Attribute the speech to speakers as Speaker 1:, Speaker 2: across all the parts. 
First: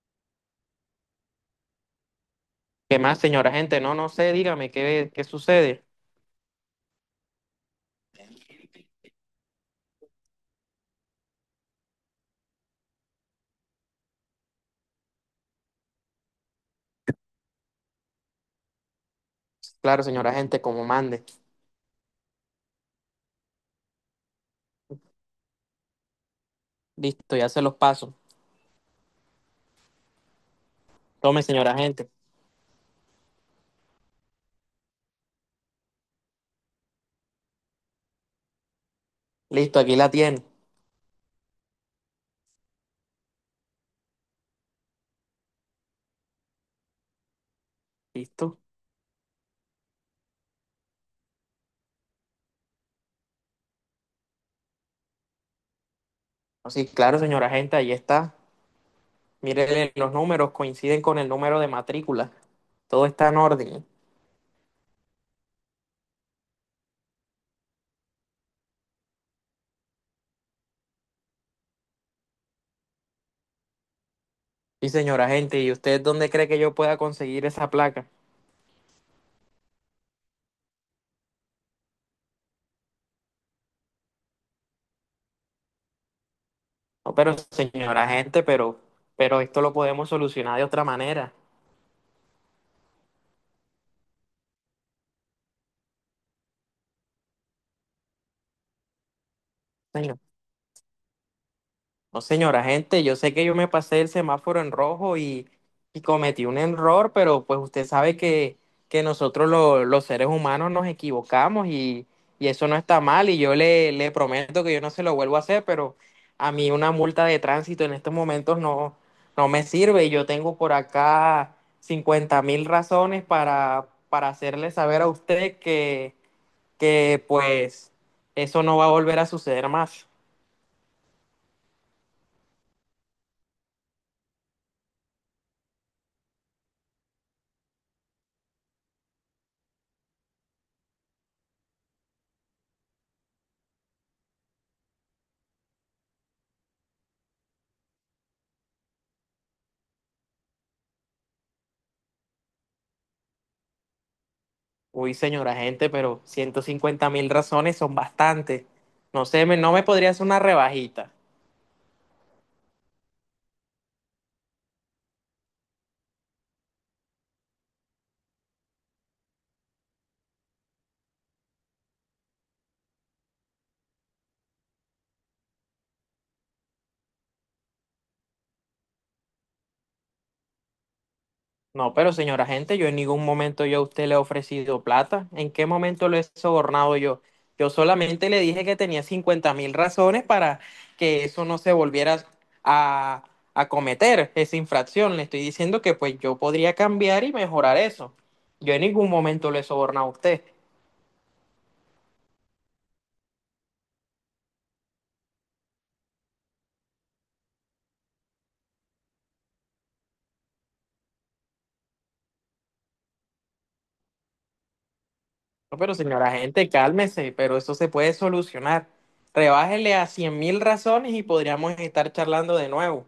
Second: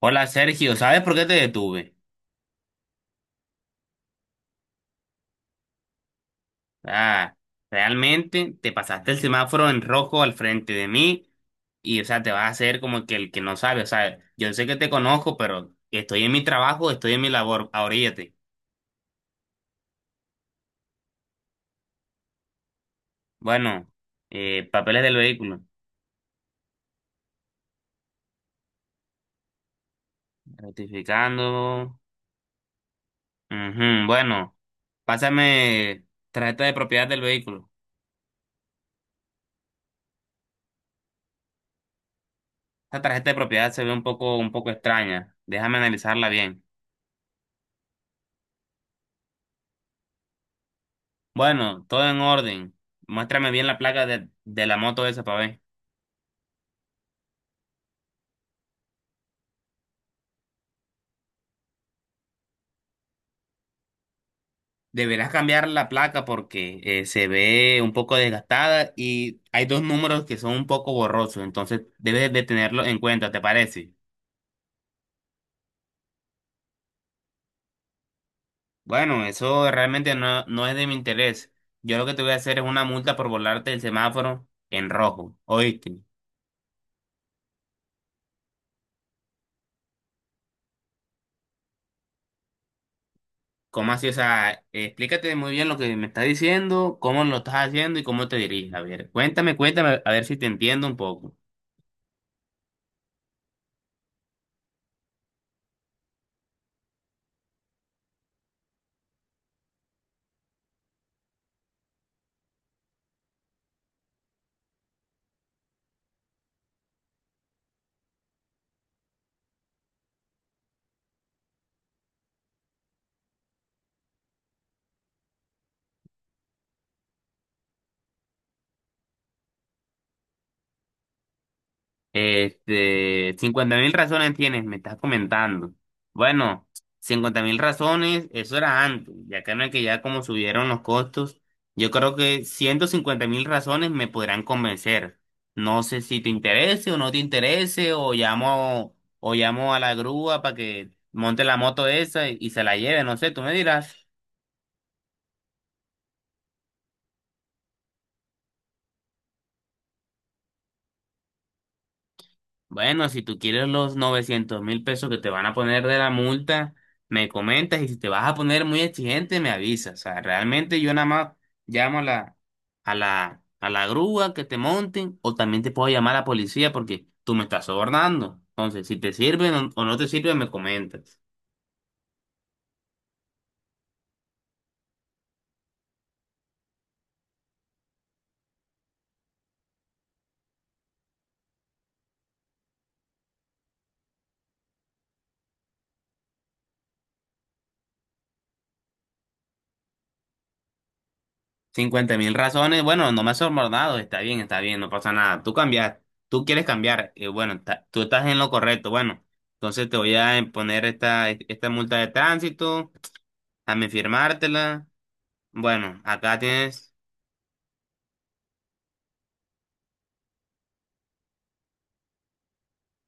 Speaker 1: Hola Sergio, ¿sabes por qué te detuve?
Speaker 2: ¿Qué más, señora gente? No, no sé, dígame, ¿qué sucede?
Speaker 1: Ah, realmente te pasaste el semáforo en rojo al frente de mí y, o sea, te vas a hacer como que el que no sabe, o sea, yo sé que te conozco, pero estoy en mi trabajo, estoy en mi labor, ahoríllate.
Speaker 2: Claro, señora gente, como mande.
Speaker 1: Bueno, papeles del vehículo,
Speaker 2: Listo, ya se los paso. Tome, señora
Speaker 1: ratificando.
Speaker 2: gente.
Speaker 1: Ujú, bueno, pásame tarjeta de propiedad del vehículo.
Speaker 2: Listo, aquí la tiene.
Speaker 1: Esta tarjeta de propiedad se ve un poco extraña, déjame analizarla bien.
Speaker 2: ¿Listo?
Speaker 1: Bueno, todo en orden. Muéstrame bien la placa de la moto esa para ver.
Speaker 2: Oh, sí, claro, señora gente, ahí está. Mírele, los números coinciden con el número de matrícula. Todo está en orden.
Speaker 1: Deberás cambiar la placa porque se ve un poco desgastada y hay dos números que son un poco borrosos, entonces debes de tenerlo en cuenta, ¿te parece?
Speaker 2: Sí, señora gente, ¿y usted dónde cree que yo pueda conseguir esa placa?
Speaker 1: Bueno, eso realmente no es de mi interés. Yo lo que te voy a hacer es una multa por volarte el semáforo en rojo, ¿oíste?
Speaker 2: No, pero señora gente, pero esto lo podemos solucionar de otra manera.
Speaker 1: ¿Cómo así? O sea, explícate muy bien lo que me estás diciendo, cómo lo estás haciendo y cómo te diriges. A ver, cuéntame, cuéntame, a
Speaker 2: Señora
Speaker 1: ver si te entiendo un poco.
Speaker 2: No, señora, gente, yo sé que yo me pasé el semáforo en rojo y cometí un error, pero pues usted sabe que nosotros los seres humanos nos equivocamos y eso no está mal y yo le prometo que yo no se lo vuelvo a hacer, pero a mí una multa de tránsito en estos momentos no me sirve y yo tengo por acá 50.000 razones para hacerle saber a usted que pues eso no va a volver a suceder más.
Speaker 1: Este, 50 mil razones tienes, me estás comentando. Bueno, 50.000 razones, eso era antes, ya que no es que ya como subieron los costos, yo creo que 150.000 razones me podrán convencer. No sé si te interese o no te interese, o llamo a la grúa para que monte la moto esa y se la lleve, no sé, tú me dirás.
Speaker 2: Uy, señora gente, pero 150.000 razones son bastantes. No sé, no me podría hacer una rebajita.
Speaker 1: Bueno, si tú quieres los 900.000 pesos que te van a poner de la multa, me comentas y si te vas a poner muy exigente, me avisas. O sea, realmente yo nada más llamo a la grúa que te monten o también te puedo llamar a la policía porque tú me estás sobornando. Entonces, si te sirven o no te sirven, me comentas.
Speaker 2: No, pero señora gente, yo en ningún momento yo a usted le he ofrecido plata. ¿En qué momento lo he sobornado yo? Yo solamente le dije que tenía 50.000 razones para que eso no se volviera a, a cometer, esa infracción. Le estoy diciendo que pues yo podría cambiar y mejorar eso. Yo en ningún momento le he sobornado a usted.
Speaker 1: 50.000 razones, bueno, no me has sobornado, está bien, no pasa nada. Tú cambias, tú quieres cambiar, bueno, tú estás en lo correcto, bueno, entonces te voy a poner esta multa de tránsito, dame firmártela.
Speaker 2: No, pero
Speaker 1: Bueno,
Speaker 2: señora
Speaker 1: acá
Speaker 2: gente,
Speaker 1: tienes.
Speaker 2: cálmese, pero eso se puede solucionar. Rebájele a 100.000 razones y podríamos estar charlando de nuevo.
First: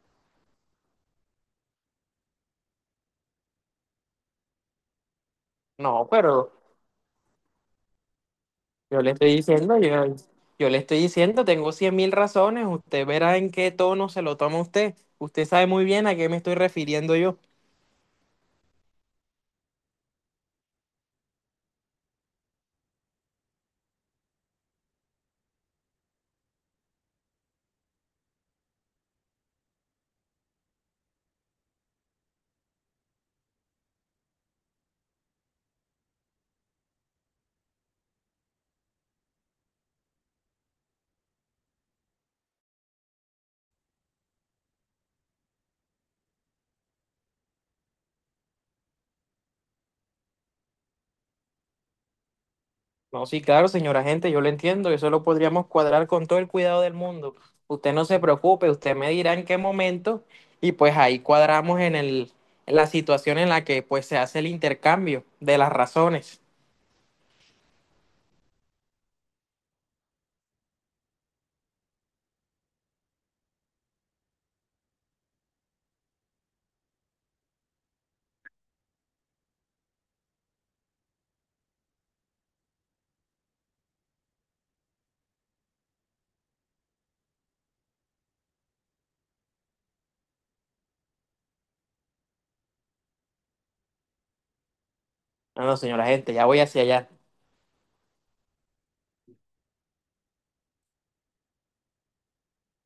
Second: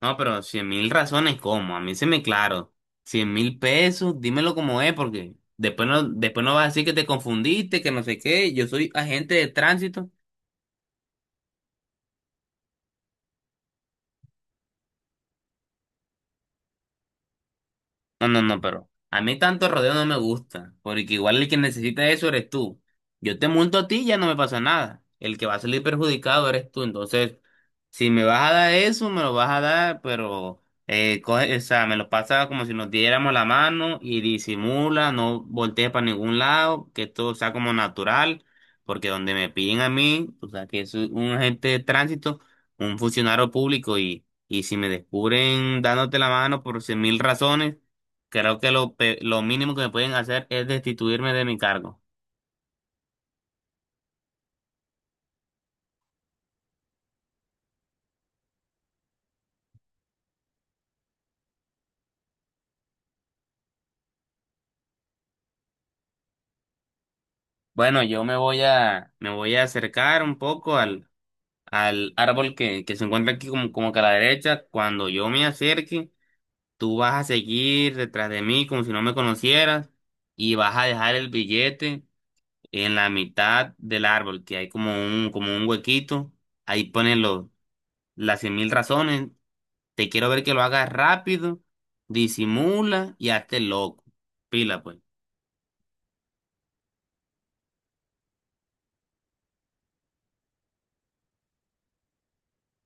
Speaker 1: No, pero 100.000 razones, ¿cómo? A mí se me claro, 100.000 pesos, dímelo como es, porque después no,
Speaker 2: No,
Speaker 1: después
Speaker 2: pero
Speaker 1: no vas a decir que te confundiste, que no sé qué, yo soy
Speaker 2: yo le
Speaker 1: agente
Speaker 2: estoy
Speaker 1: de
Speaker 2: diciendo,
Speaker 1: tránsito.
Speaker 2: yo le estoy diciendo, tengo 100.000 razones, usted verá en qué tono se lo toma usted. Usted sabe muy bien a qué me estoy refiriendo yo.
Speaker 1: No, no, no, pero a mí tanto rodeo no me gusta, porque igual el que necesita eso eres tú. Yo te monto a ti y ya no me pasa nada. El que va a salir perjudicado eres tú. Entonces, si me vas a dar eso, me lo vas a dar, pero o sea, me lo pasa como si nos diéramos la mano y disimula, no voltees para ningún lado, que todo sea como natural, porque donde me piden a mí, o sea, que es un agente de tránsito, un funcionario público y si me descubren dándote la mano por 100.000 razones, creo que lo mínimo que me pueden hacer es destituirme de mi cargo.
Speaker 2: No, sí, claro, señora gente, yo lo entiendo, eso lo podríamos cuadrar con todo el cuidado del mundo. Usted no se preocupe, usted me dirá en qué momento y pues ahí cuadramos en la situación en la que pues se hace el intercambio de las razones.
Speaker 1: Bueno, yo me voy a acercar un poco al árbol que se encuentra aquí como que a la derecha. Cuando yo me acerque, tú vas a seguir detrás de mí como si no me conocieras y vas a dejar el billete en la mitad del árbol, que hay como un huequito. Ahí ponen las 100.000 razones. Te quiero ver que lo hagas rápido, disimula y hazte loco. Pila, pues.
Speaker 2: No, no, señora gente, ya voy hacia allá.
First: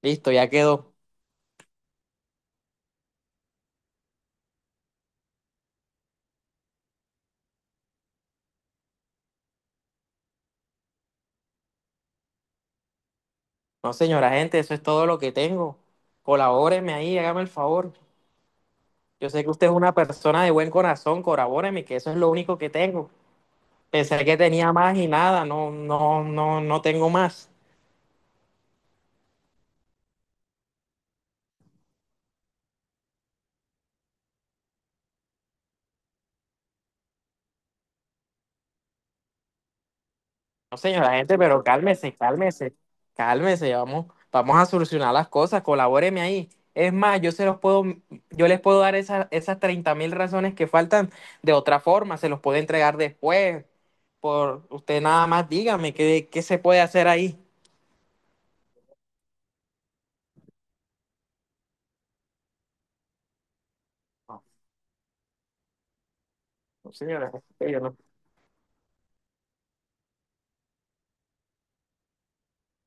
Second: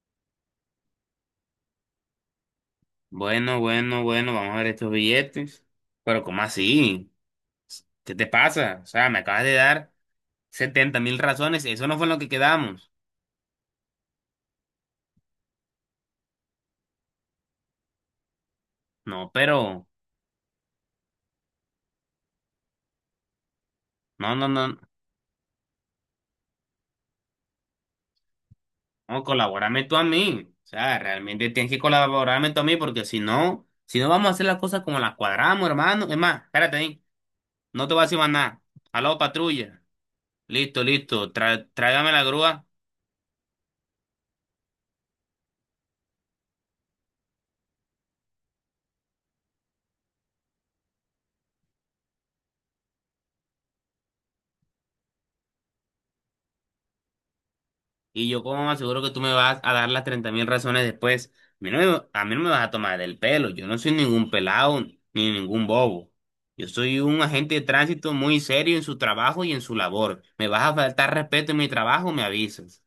Speaker 2: Listo, ya quedó.
Speaker 1: Bueno, bueno, bueno, vamos a ver estos billetes. Pero ¿cómo así? ¿Qué te pasa? O sea, me acabas de dar 70.000 razones. Eso no fue en lo que quedamos.
Speaker 2: No, señora gente, eso es todo lo que tengo. Colabóreme ahí, hágame el favor. Yo
Speaker 1: No,
Speaker 2: sé que usted es
Speaker 1: pero...
Speaker 2: una persona de buen corazón, colabóreme, que eso es lo único que tengo. Pensé
Speaker 1: No,
Speaker 2: que
Speaker 1: no,
Speaker 2: tenía
Speaker 1: no.
Speaker 2: más y nada, no, no, no, no tengo más.
Speaker 1: No, colabórame tú a mí. O sea, realmente tienes que colaborarme tú a mí porque si no vamos a hacer las cosas como las cuadramos, hermano. Es más, espérate ahí. No te voy a decir más nada. Aló, patrulla.
Speaker 2: No,
Speaker 1: Listo,
Speaker 2: señora
Speaker 1: listo.
Speaker 2: gente, pero
Speaker 1: Tráigame
Speaker 2: cálmese,
Speaker 1: la grúa.
Speaker 2: cálmese, cálmese, vamos, vamos a solucionar las cosas, colabóreme ahí. Es más, yo se los puedo, yo les puedo dar esas 30.000 razones que faltan de otra forma, se los puedo entregar después. Por usted nada más dígame qué se puede hacer ahí.
Speaker 1: Y yo como aseguro que tú me vas a dar las 30.000 razones después. A mí no me vas a tomar del pelo. Yo no soy ningún
Speaker 2: No,
Speaker 1: pelado ni ningún bobo. Yo soy un
Speaker 2: señora,
Speaker 1: agente de
Speaker 2: yo no
Speaker 1: tránsito muy serio en su trabajo y en su labor. Me vas a faltar respeto en mi trabajo, me avisas.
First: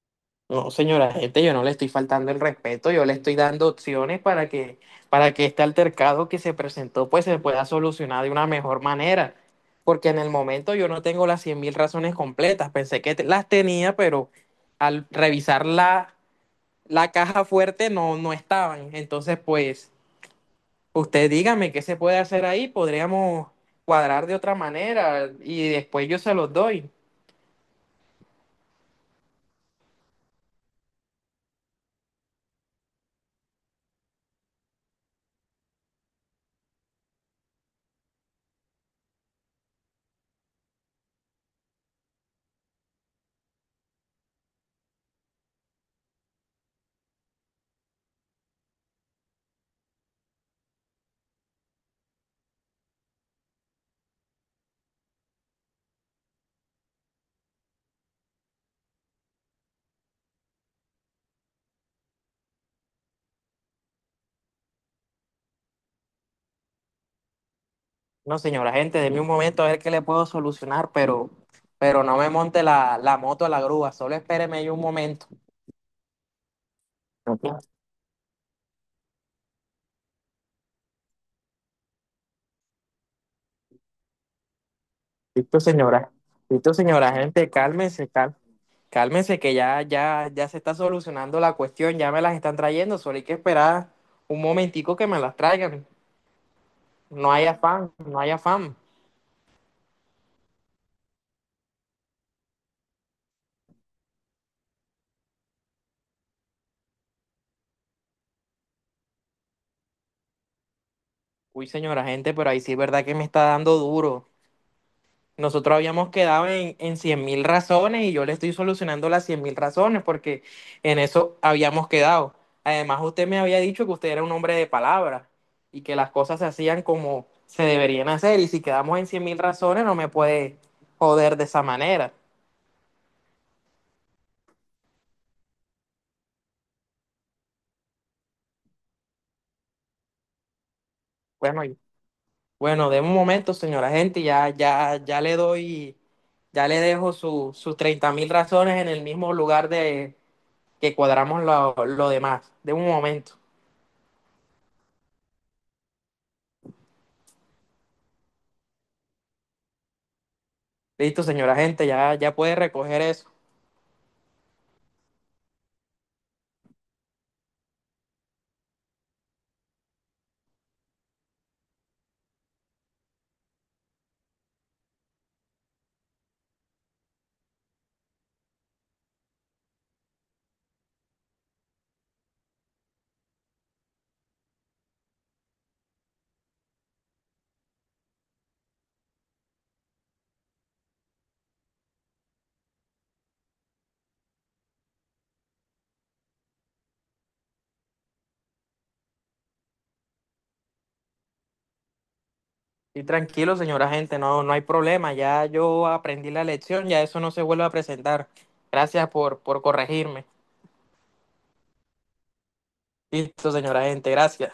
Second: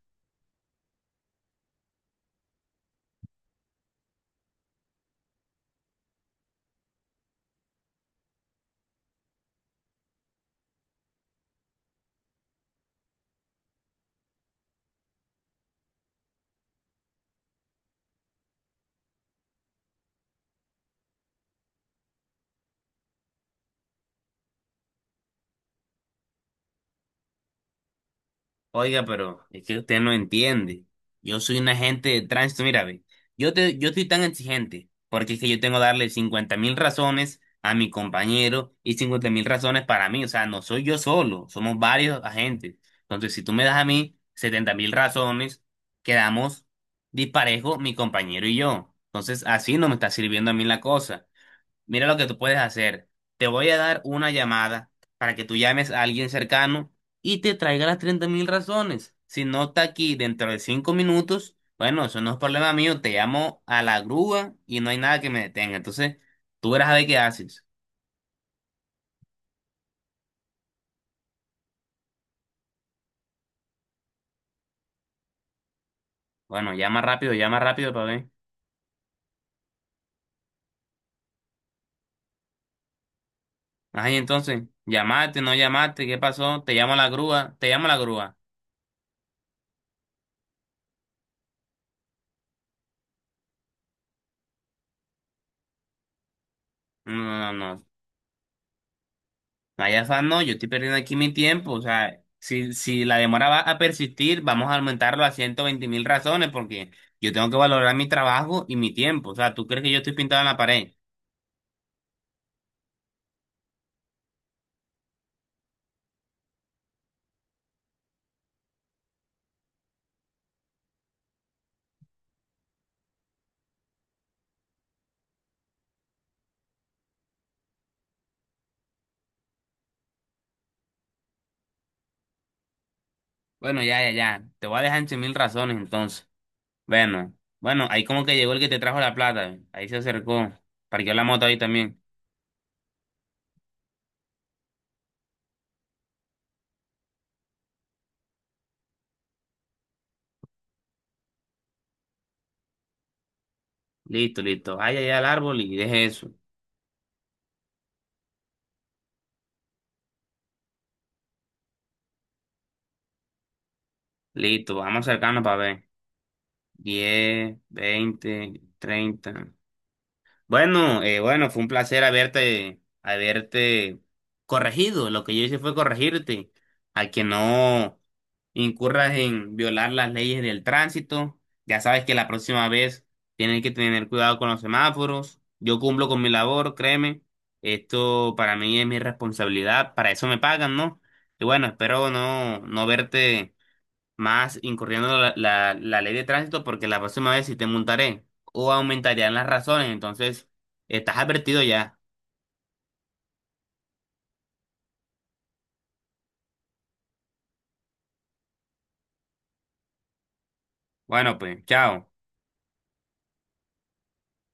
Speaker 2: No, señora gente, yo no le estoy faltando el respeto, yo le estoy dando opciones para que este altercado que se presentó pues se pueda solucionar de una mejor manera. Porque en el momento yo no tengo las 100.000 razones completas, pensé que las tenía, pero al revisar la caja fuerte no estaban. Entonces, pues, usted dígame qué se puede hacer ahí, podríamos cuadrar de otra manera y después yo se los doy.
Speaker 1: Oiga, pero es que usted no entiende. Yo soy un agente de tránsito, mira, ve. Yo estoy tan exigente porque es que yo tengo que darle 50.000 razones a mi compañero y 50.000 razones para mí. O sea, no soy yo solo, somos varios agentes. Entonces, si tú me das a mí 70.000 razones, quedamos disparejo mi compañero y yo. Entonces, así no me está sirviendo a mí la cosa. Mira lo que tú puedes hacer. Te voy a dar una llamada para que tú llames a alguien cercano y te traiga las 30.000 razones. Si no está aquí dentro de 5 minutos, bueno, eso no es problema mío. Te llamo a la grúa y no hay nada que me detenga. Entonces, tú verás a ver qué haces.
Speaker 2: No, señora, gente, de un momento a ver qué le puedo solucionar, pero no me monte la moto a la grúa, solo espéreme ahí un momento.
Speaker 1: Bueno, llama
Speaker 2: Ok.
Speaker 1: rápido para ver. Ay, entonces, llamaste, no
Speaker 2: Listo,
Speaker 1: llamaste,
Speaker 2: señora.
Speaker 1: ¿qué pasó? Te
Speaker 2: Listo,
Speaker 1: llamo a la
Speaker 2: señora, gente,
Speaker 1: grúa, te llamo a la
Speaker 2: cálmese,
Speaker 1: grúa.
Speaker 2: cálmese, que ya, ya, ya se está solucionando la cuestión, ya me las están trayendo, solo hay que esperar un momentico que me las traigan.
Speaker 1: No,
Speaker 2: No hay
Speaker 1: no, no, no,
Speaker 2: afán, no hay afán.
Speaker 1: no hay afán, no, yo estoy perdiendo aquí mi tiempo. O sea, si la demora va a persistir, vamos a aumentarlo a 120.000 razones porque yo tengo que valorar mi trabajo y mi tiempo. O sea, ¿tú crees que yo estoy pintado en la pared?
Speaker 2: Uy, señora, gente, pero ahí sí es verdad que me está dando duro. Nosotros habíamos quedado en 100.000 razones y yo le estoy solucionando las 100.000 razones porque en eso habíamos quedado. Además, usted me había dicho que usted era un hombre de palabra y que las cosas se hacían como se deberían hacer y si quedamos en 100.000 razones no me puede joder de esa manera.
Speaker 1: Bueno, ya, ya, ya. Te voy a dejar en 100 mil razones entonces. Bueno, bueno, ahí como que llegó el que te trajo la plata. Ahí se acercó. Parqueó la moto ahí
Speaker 2: Bueno,
Speaker 1: también.
Speaker 2: bueno, de un momento, señora gente, ya, ya, ya le doy, ya le dejo sus 30.000 razones en el mismo lugar de que cuadramos lo demás. De un momento.
Speaker 1: Listo, listo. Vaya allá al árbol y deje eso.
Speaker 2: Listo, señora gente, ya puede recoger eso.
Speaker 1: Listo, vamos acercando para ver. 10, 20, 30. Bueno, bueno, fue un placer haberte corregido. Lo que yo hice fue corregirte a que no incurras en violar las leyes del tránsito. Ya sabes que la próxima vez tienes que tener cuidado con los semáforos. Yo cumplo con mi labor, créeme. Esto para mí es mi responsabilidad. Para eso me pagan, ¿no? Y bueno, espero no verte más incurriendo la ley de tránsito porque la próxima vez sí te montaré o aumentarían las razones, entonces estás advertido ya.
Speaker 2: Y tranquilo, señora gente, no hay problema. Ya yo aprendí la lección, ya eso no se vuelve a presentar. Gracias por corregirme.
Speaker 1: Bueno, pues, chao.
Speaker 2: Listo, señora gente, gracias.